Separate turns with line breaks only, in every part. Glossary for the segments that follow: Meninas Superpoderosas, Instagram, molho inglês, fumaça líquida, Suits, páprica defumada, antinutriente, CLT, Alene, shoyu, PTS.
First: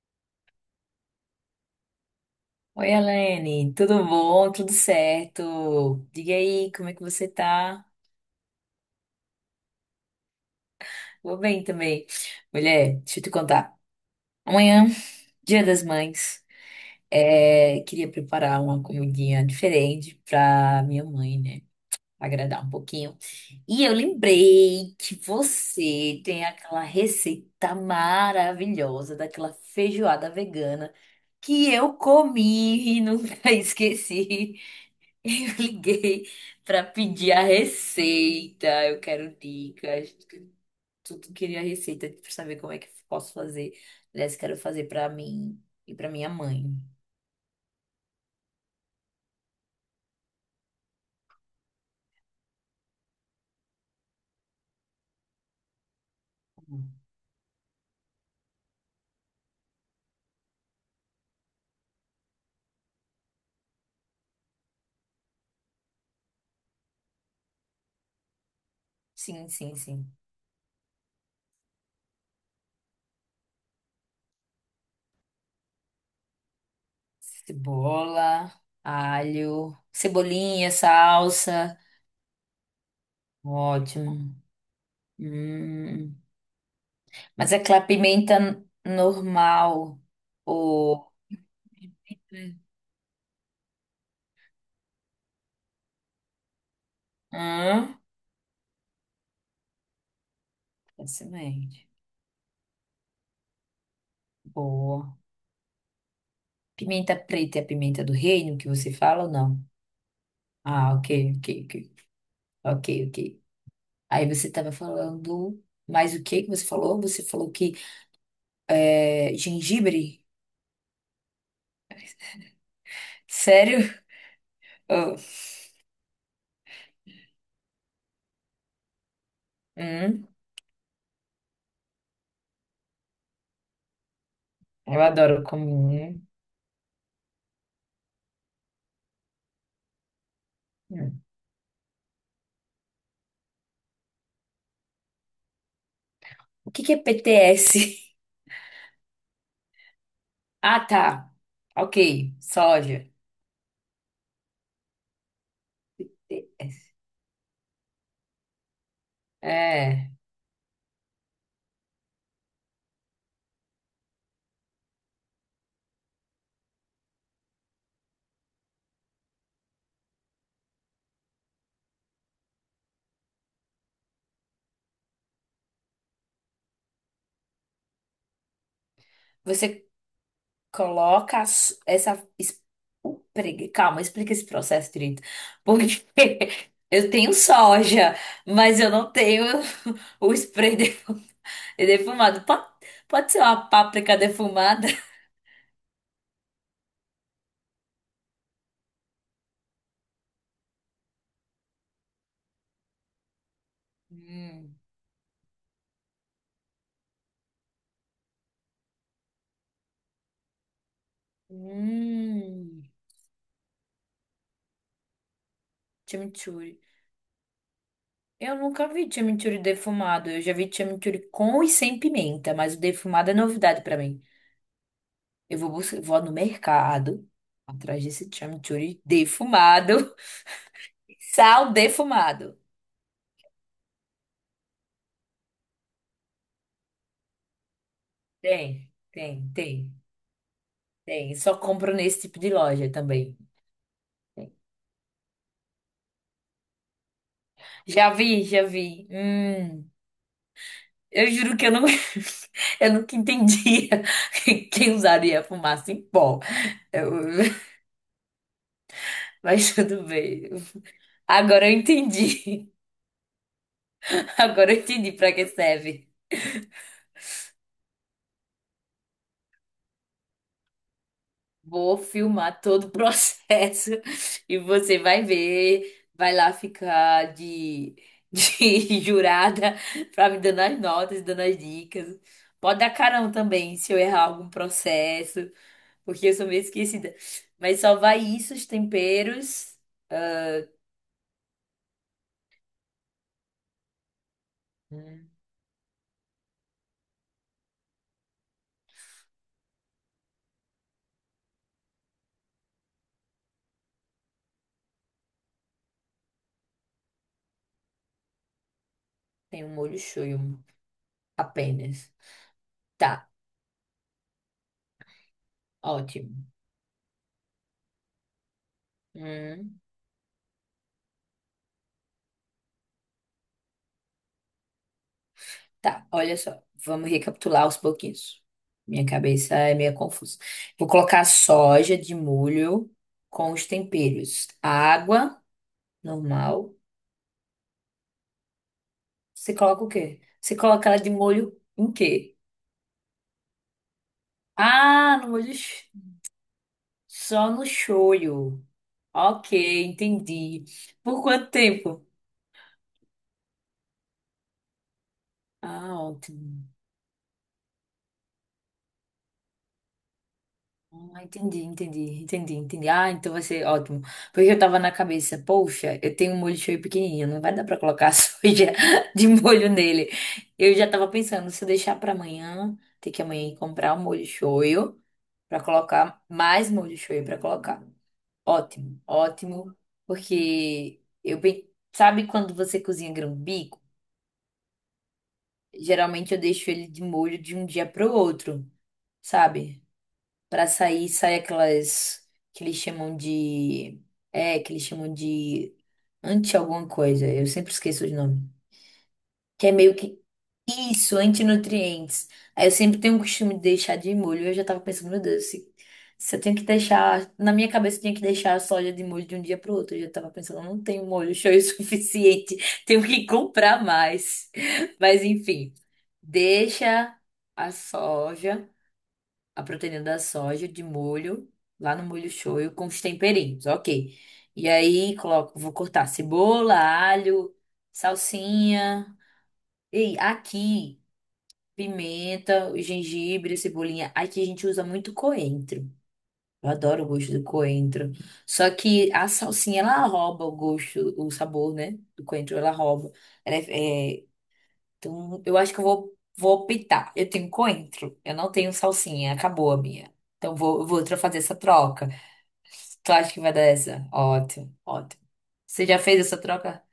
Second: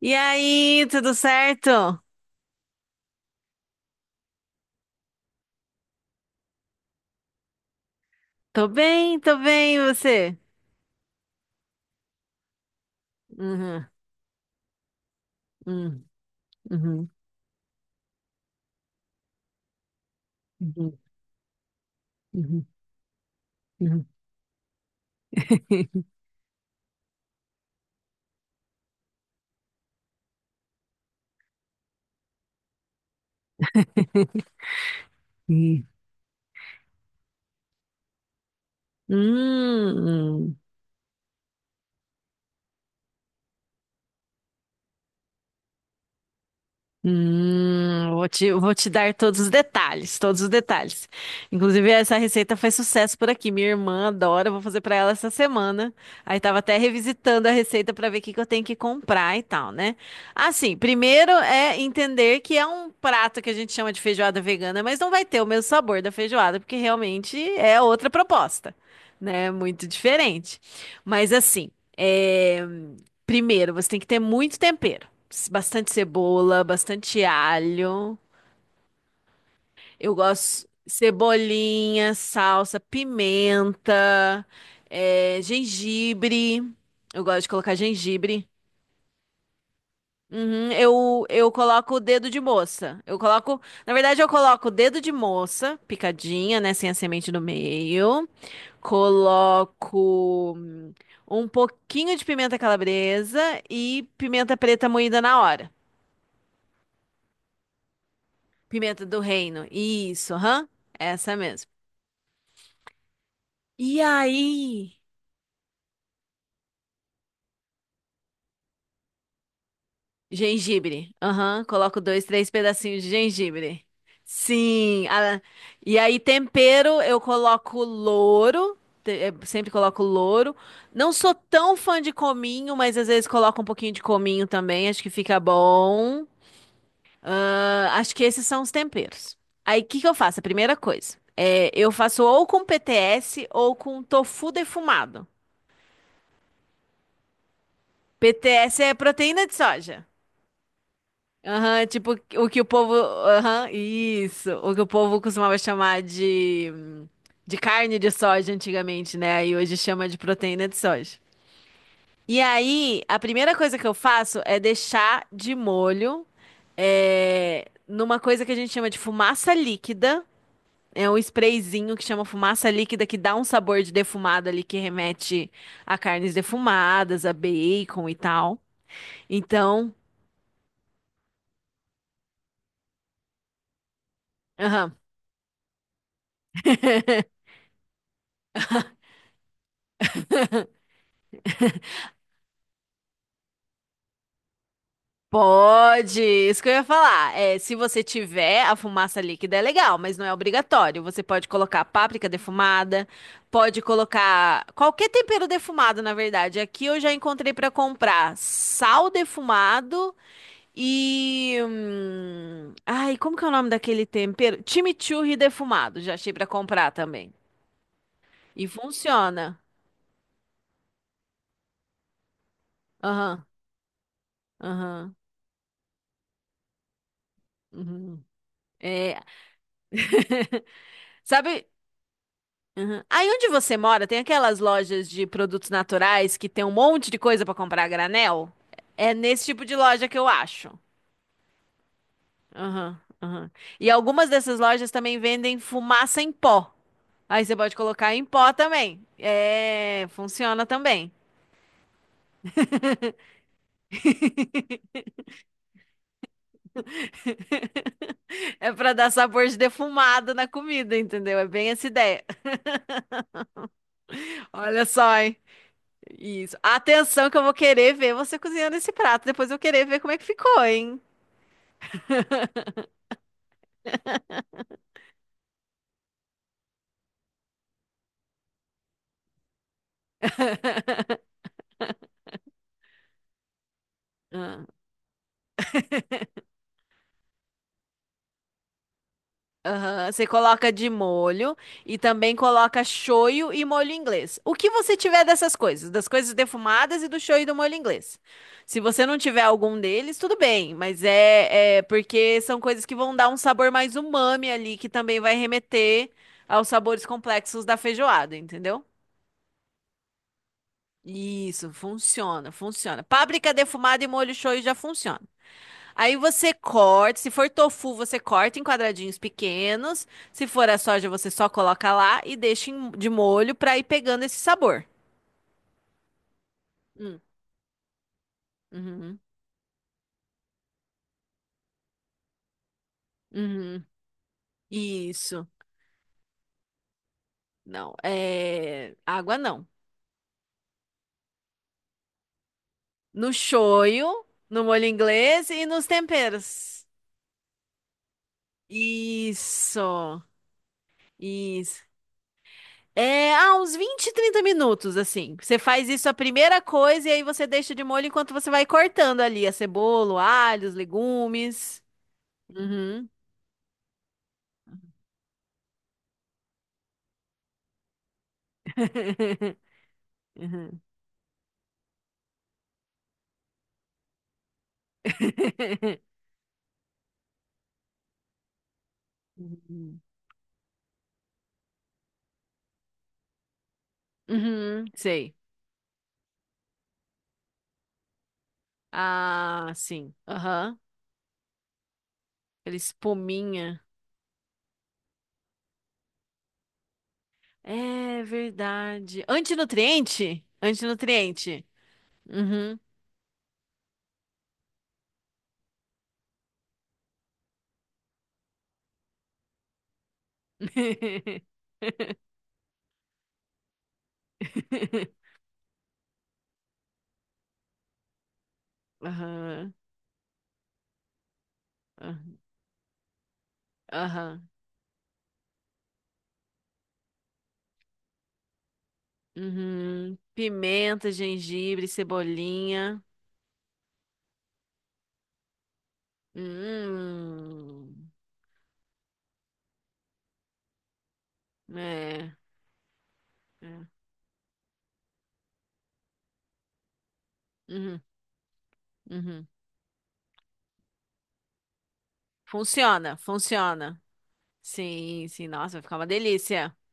E aí, tudo certo?
Oi, Alene, tudo bom? Tudo certo? Diga aí, como é que você tá?
Tô bem, e você?
Vou bem também. Mulher, deixa eu te contar.
Uhum,
Amanhã, Dia das
uhum,
Mães,
uhum,
queria preparar uma comidinha diferente pra
uhum,
minha mãe, né? Agradar
uhum,
um pouquinho. E eu
uhum.
lembrei que você tem aquela receita maravilhosa daquela feijoada vegana que eu comi e nunca esqueci. Eu liguei para pedir a receita. Eu quero dicas.
Hum.
Tudo queria receita para saber como é que eu posso fazer. Aliás, quero fazer para mim e para minha mãe.
Vou te dar todos os detalhes, todos os detalhes. Inclusive, essa receita faz sucesso por aqui. Minha irmã adora, eu vou fazer pra ela essa semana. Aí tava até revisitando a receita pra ver o que que eu tenho que comprar e tal, né? Assim, primeiro é entender que é um prato que a gente chama de feijoada vegana, mas não vai ter o mesmo sabor da feijoada, porque realmente é outra proposta,
Sim,
né?
sim,
Muito
sim.
diferente. Mas assim, é, primeiro você tem que ter muito tempero bastante cebola, bastante alho.
Cebola, alho,
Eu gosto
cebolinha, salsa.
cebolinha, salsa,
Ótimo.
pimenta,
Hum.
gengibre. Eu gosto de
Mas é
colocar
aquela
gengibre.
pimenta normal
Uhum,
ou
eu coloco o dedo de moça. Eu coloco, na verdade, eu coloco o dedo de moça, picadinha, né, sem a semente no
hum,
meio. Coloco um
excelente.
pouquinho de pimenta calabresa e pimenta preta
Boa.
moída na hora.
Pimenta preta é a pimenta do reino que você
Pimenta do
fala ou não?
reino. Isso, aham.
Ah, ok,
Essa
ok,
mesmo.
ok, ok, ok.
E
Aí você estava
aí?
falando, mas o que que você falou? Você falou que gengibre?
Gengibre. Aham. Coloco dois, três pedacinhos de
Sério?
gengibre. Sim.
Oh,
E aí, tempero, eu coloco louro. Sempre coloco
hum,
louro. Não sou tão fã de cominho, mas às vezes coloco um pouquinho de cominho também.
eu
Acho que fica
adoro comer.
bom. Ah, acho que esses são os temperos. Aí, o que que eu faço? A primeira
Hum.
coisa.
Hum.
É, eu faço ou com PTS ou com tofu defumado.
O que que é PTS?
PTS é proteína de soja.
Ah, tá.
Aham,
Ok,
tipo o que o povo.
soja.
Aham, isso. O que o povo costumava chamar de carne de soja antigamente, né? E hoje chama
É.
de proteína de soja. E aí, a primeira coisa que eu faço é deixar de molho numa coisa que a gente chama de fumaça líquida. É um sprayzinho que chama fumaça líquida que dá um sabor de defumado ali que remete a carnes defumadas, a bacon e tal.
Você
Então.
Coloca as- essa. Es- o pregue- Calma, explica esse processo
Aham.
direito. Porque eu tenho soja, mas eu não tenho o spray defu- defumado. Pode ser uma páprica defumada?
Pode, isso que eu ia falar. É, se você tiver a fumaça líquida, é legal, mas não é obrigatório. Você pode colocar páprica defumada, pode colocar
Hum.
qualquer tempero defumado, na verdade. Aqui eu já encontrei para comprar sal defumado e.
Hum.
Ai, como que é o nome daquele tempero? Chimichurri defumado, já achei para
Chimichurri.
comprar também.
Eu
E
nunca vi
funciona.
chimichurri defumado. Eu já vi chimichurri com e sem pimenta, mas o defumado é
Aham,
novidade pra mim.
aham.
Buscar, vou no mercado atrás
Uhum.
desse chimichurri
É,
defumado,
sabe.
sal defumado.
Aham. Aí onde você mora, tem aquelas lojas de produtos naturais que tem um monte de coisa pra comprar a granel?
Tem,
É nesse
tem,
tipo de
tem,
loja que eu acho.
tem. Só compro nesse tipo de loja
Aham,
também.
aham. E algumas dessas lojas também vendem fumaça em pó. Aí você pode
Já
colocar em
vi,
pó
já
também.
vi.
É, funciona também.
Eu juro que eu não, eu nunca entendia quem usaria fumaça em pó. Eu-
É pra dar sabor de
mas tudo
defumado
bem.
na comida, entendeu? É
Agora
bem
eu
essa ideia.
entendi. Agora eu
Olha
entendi
só,
para
hein?
que serve.
Isso. Atenção que eu vou querer ver você cozinhando esse prato. Depois eu vou querer ver como é que ficou, hein?
Vou filmar todo o processo e você vai ver, vai lá ficar de jurada pra me dando as notas, dando as dicas. Pode dar carão também se eu errar algum processo, porque eu sou meio esquecida. Mas só vai isso, os temperos.
Aham, você coloca de molho e também coloca shoyu e molho inglês. O que você tiver
Hum,
dessas coisas, das coisas defumadas e do shoyu e do molho inglês. Se você não tiver algum deles, tudo bem, mas é porque são coisas que vão dar um sabor mais umami ali, que também vai remeter aos sabores complexos da feijoada, entendeu?
tem um molho shoyu
Isso,
apenas.
funciona, funciona.
Tá,
Páprica defumada e molho shoyu já funciona. Aí
ótimo.
você corta, se for tofu, você corta em quadradinhos
Hum,
pequenos. Se for a soja, você só coloca lá e deixa de molho pra ir pegando esse sabor.
Tá, olha só. Vamos
Hum,
recapitular aos pouquinhos. Minha
uhum,
cabeça é meio confusa. Vou colocar soja de molho com os
uhum.
temperos. Água,
Isso.
normal.
Não, é água
Você
não.
coloca o quê? Você coloca ela de molho em quê?
No shoyu, no molho
Ah, no
inglês
molho.
e nos
sh-
temperos.
Só no shoyu. Ok,
Isso.
entendi. Por quanto
Isso.
tempo?
É, ah, uns 20, 30 minutos, assim. Você faz
Ah,
isso a primeira
ótimo.
coisa e aí você deixa de molho enquanto você vai cortando ali a cebola, o alho, os
Ah,
legumes.
entendi.
Uhum.
Ah, então vai ser ótimo. Porque eu tava na cabeça, poxa, eu tenho um molho shoyu pequenininho, não vai dar pra colocar soja de molho nele. Eu
Uhum.
já tava pensando, se eu deixar pra amanhã, ter que amanhã ir comprar um molho shoyu pra colocar, mais molho shoyu pra colocar. Ótimo,
Uhum.
porque sabe quando você cozinha grão-bico?
Uhum, sei.
Geralmente eu deixo ele de molho de um dia pro outro,
Ah,
sabe?
sim.
Pra
Aham.
sair, sai aquelas que
Aquela
eles chamam
espuminha.
de. É, que eles chamam de anti alguma coisa. Eu sempre esqueço os
É
nomes.
verdade.
Que é meio que
Antinutriente?
isso,
Antinutriente.
antinutrientes. Aí eu
Uhum.
sempre tenho o costume de deixar de molho. Eu já tava pensando, meu Deus, se eu tenho que deixar. Na minha cabeça eu tinha que deixar a soja de molho de um dia pro outro. Eu já tava pensando, eu não tenho molho show o suficiente. Tenho que comprar mais. Mas enfim, deixa a soja a
Aham.
proteína da soja de molho, lá no molho
Aham.
shoyu, com os temperinhos, ok.
Aham.
E aí coloco, vou cortar cebola, alho, salsinha.
Uhum.
E aqui,
Pimenta, gengibre,
pimenta, o
cebolinha.
gengibre, a cebolinha. Aqui a gente usa muito coentro. Eu adoro o gosto do
Hum.
coentro. Só que a salsinha, ela rouba o gosto, o sabor, né? Do
É.
coentro, ela rouba. Ela
É.
é, é então, eu acho que vou optar. Eu tenho
Uhum.
coentro, eu não tenho salsinha,
Uhum.
acabou a minha. Então, eu vou fazer essa troca. Tu
Funciona,
acha que vai dar
funciona.
essa? Ótimo, ótimo.
Sim, sim, nossa, vai
Você
ficar
já
uma
fez essa
delícia.
troca?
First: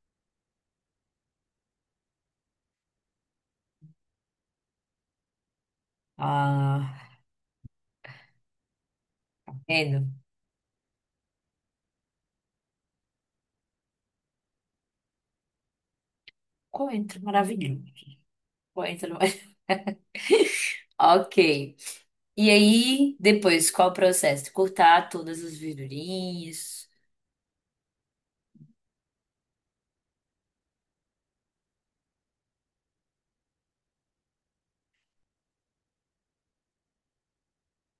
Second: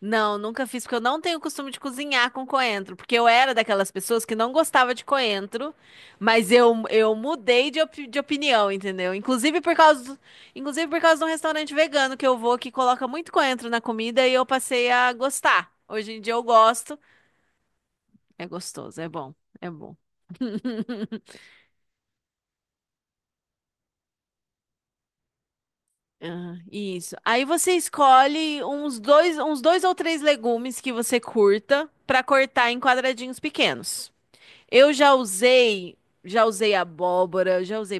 Não, nunca fiz, porque eu não tenho costume de cozinhar com coentro, porque eu era daquelas pessoas que não gostava de coentro, mas eu
Ah,
mudei de, opinião, entendeu? Inclusive por
vendo?
causa do, inclusive por causa de um restaurante vegano que eu vou que coloca muito coentro na comida e eu passei a gostar. Hoje em dia eu gosto.
Coentro, maravilhoso.
É gostoso, é
Coentro.
bom, é bom.
Ok. E aí, depois, qual o processo? Cortar todas as
Ah,
verdurinhas.
isso. Aí você escolhe uns dois ou três legumes que você curta pra cortar em quadradinhos pequenos. Eu já usei, já usei abóbora, já usei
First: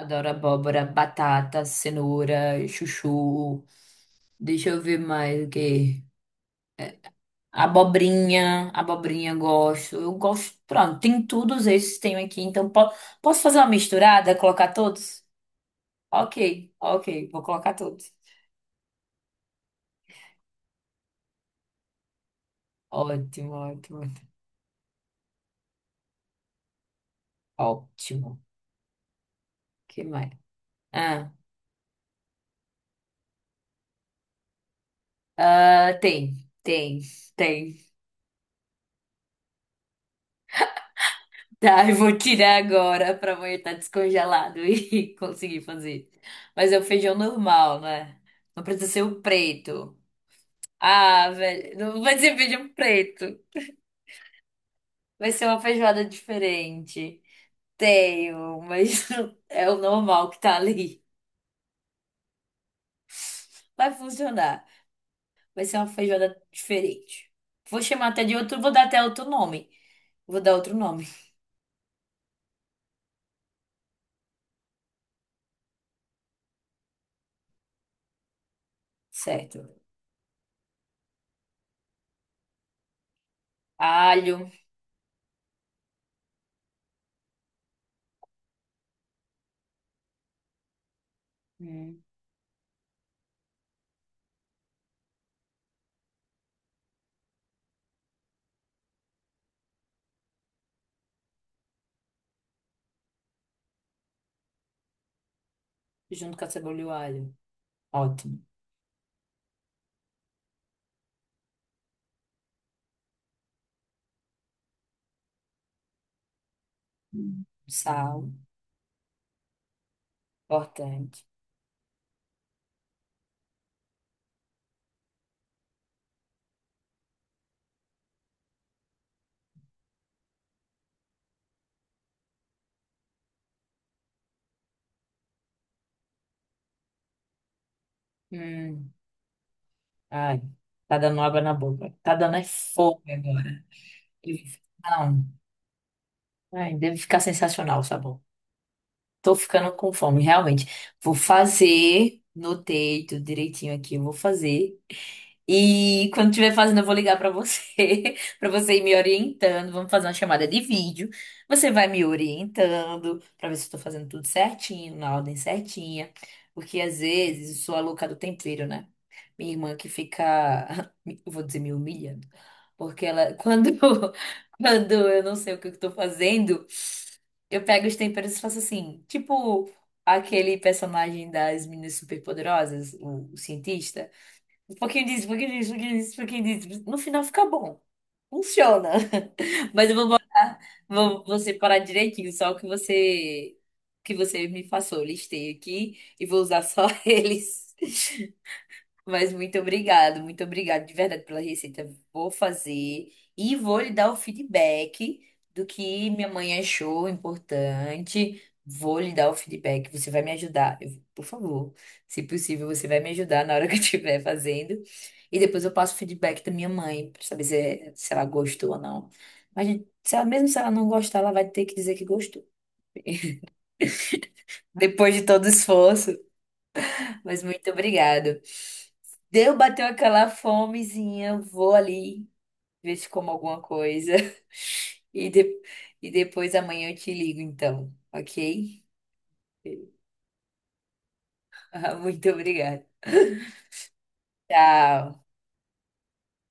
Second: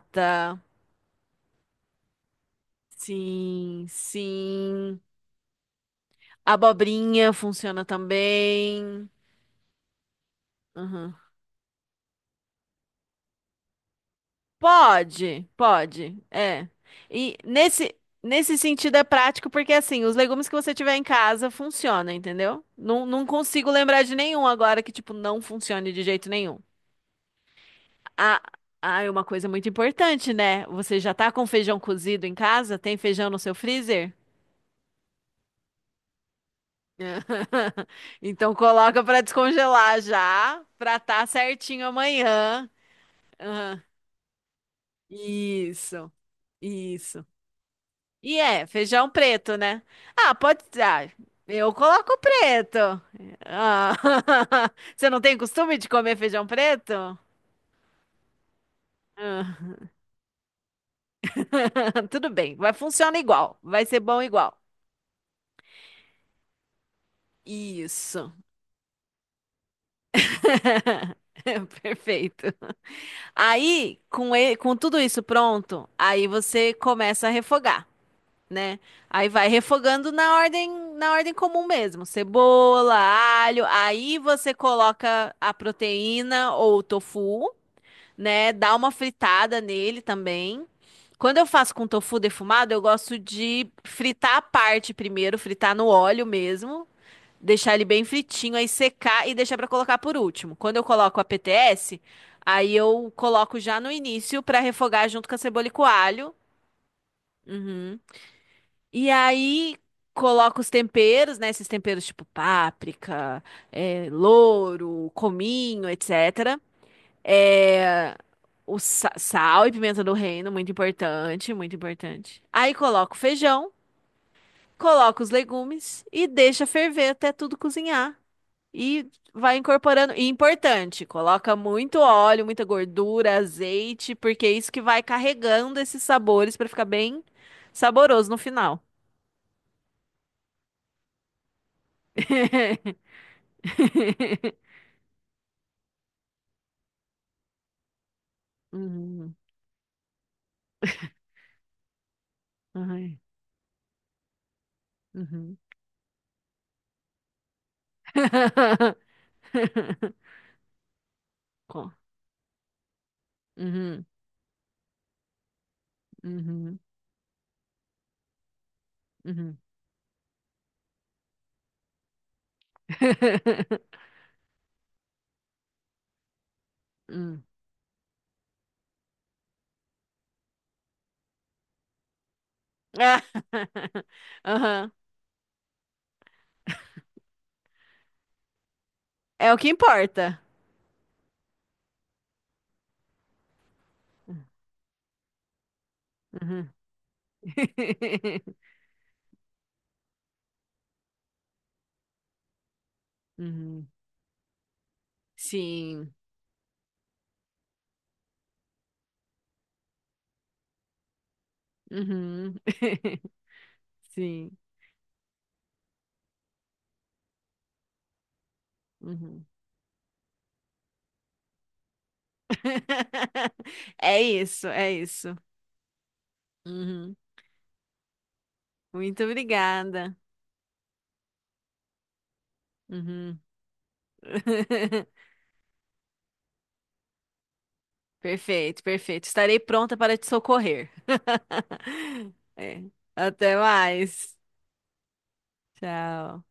Adoro abóbora, batata, cenoura, chuchu.
Sim,
Deixa eu ver
sim.
mais o quê?
Abobrinha funciona também.
Abobrinha eu gosto. Eu gosto, pronto,
Uhum.
tem todos esses que tenho aqui, então posso fazer uma misturada, colocar todos?
Pode, pode. É.
Ok, ok,
E
vou colocar todos.
nesse sentido é prático porque assim, os legumes que você tiver em casa funcionam, entendeu? Não, não
Ótimo,
consigo
ótimo,
lembrar de nenhum agora que tipo não funcione de jeito nenhum. Ah,
ótimo.
ah, é uma coisa muito
Que mais?
importante, né? Você já tá
Ah,
com feijão cozido em casa? Tem feijão no seu freezer?
ah, tem, tem, tem.
Então coloca pra descongelar já, pra tá certinho
Tá, eu vou tirar
amanhã.
agora pra amanhã estar
Aham.
descongelado e conseguir
Isso,
fazer. Mas é o feijão
isso.
normal, né?
E
Não
é,
precisa ser
feijão
o
preto, né?
preto.
Ah, pode. Ah,
Ah,
eu
velho, não
coloco
vai ser feijão
preto.
preto.
Ah, Você não
Vai
tem
ser uma
costume de
feijoada
comer feijão preto?
diferente. Tenho, mas
Ah,
é o normal que tá ali.
Tudo bem, vai funcionar igual, vai
Vai
ser bom igual.
funcionar. Vai ser uma feijoada diferente.
Isso.
Vou dar até outro nome. Vou dar outro nome,
Perfeito. Aí, com tudo isso pronto, aí você começa a refogar. Né? Aí vai
certo?
refogando na ordem comum mesmo, cebola, alho, aí
Alho,
você coloca a proteína ou o tofu, né? Dá uma fritada nele também. Quando eu faço com
hum,
tofu defumado, eu gosto de fritar a parte primeiro, fritar no óleo mesmo, deixar ele bem fritinho, aí secar e deixar para colocar por último. Quando eu coloco a PTS, aí eu coloco já no início para refogar junto com a cebola e com o alho.
junto com a cebola e o alho.
Uhum.
Ótimo.
E aí coloco os temperos, né? Esses temperos tipo páprica, louro, cominho, etc. Eh,
Sal,
o sal e pimenta do reino, muito
importante.
importante, muito importante. Aí coloco o feijão, coloco os legumes e deixa ferver até tudo cozinhar. E vai incorporando. E importante, coloca muito óleo, muita gordura, azeite, porque é isso que vai carregando esses sabores para ficar bem saboroso no final.
Hum, ai, tá dando água na boca. Tá dando é fome agora. Deve- Não, ai, deve ficar sensacional o sabor.
Mhm.
Tô ficando com fome, realmente. Vou fazer, notei
Ai.
tudo direitinho aqui, eu vou fazer.
Mhm.
E quando estiver fazendo, eu vou ligar pra você, pra você ir me orientando. Vamos fazer uma chamada de vídeo. Você vai
Co-
me orientando pra ver se eu tô
Mhm.
fazendo tudo certinho, na ordem certinha.
Mhm.
Porque às vezes eu sou a louca do tempero, né? Minha
Mhm.
irmã que fica, eu vou dizer, me humilhando. Porque ela, quando, quando eu não sei o que eu tô fazendo,
Hum.
eu pego os temperos e faço assim, tipo aquele personagem das Meninas Superpoderosas,
Ah.
o cientista. Um
Aham.
pouquinho disso, um pouquinho disso, um pouquinho disso, um pouquinho disso. No final fica bom. Funciona.
É o que
Mas eu vou
importa.
botar, vou separar direitinho só o que você me passou. Listei aqui e vou usar
Uhum.
só eles. Mas muito obrigado de verdade pela receita. Vou fazer e vou
Uhum.
lhe dar o feedback do que
Sim.
minha mãe achou importante. Vou lhe dar o feedback. Você vai me ajudar, por favor. Se
Uhum.
possível, você vai me ajudar na hora que eu estiver
Sim.
fazendo. E depois eu passo o feedback da minha mãe para saber se ela gostou ou não.
Uhum.
Mas se ela, mesmo se ela não gostar, ela vai ter que dizer que gostou.
É isso, é
Depois de
isso.
todo o esforço.
Uhum.
Mas muito obrigado.
Muito
Deu, bateu
obrigada.
aquela fomezinha, eu vou ali ver se como
Uhum.
alguma coisa. E, de- e depois amanhã eu te ligo, então,
Perfeito,
ok?
perfeito. Estarei pronta para te socorrer.
Muito
É.
obrigada.
Até mais.
Tchau.
Tchau.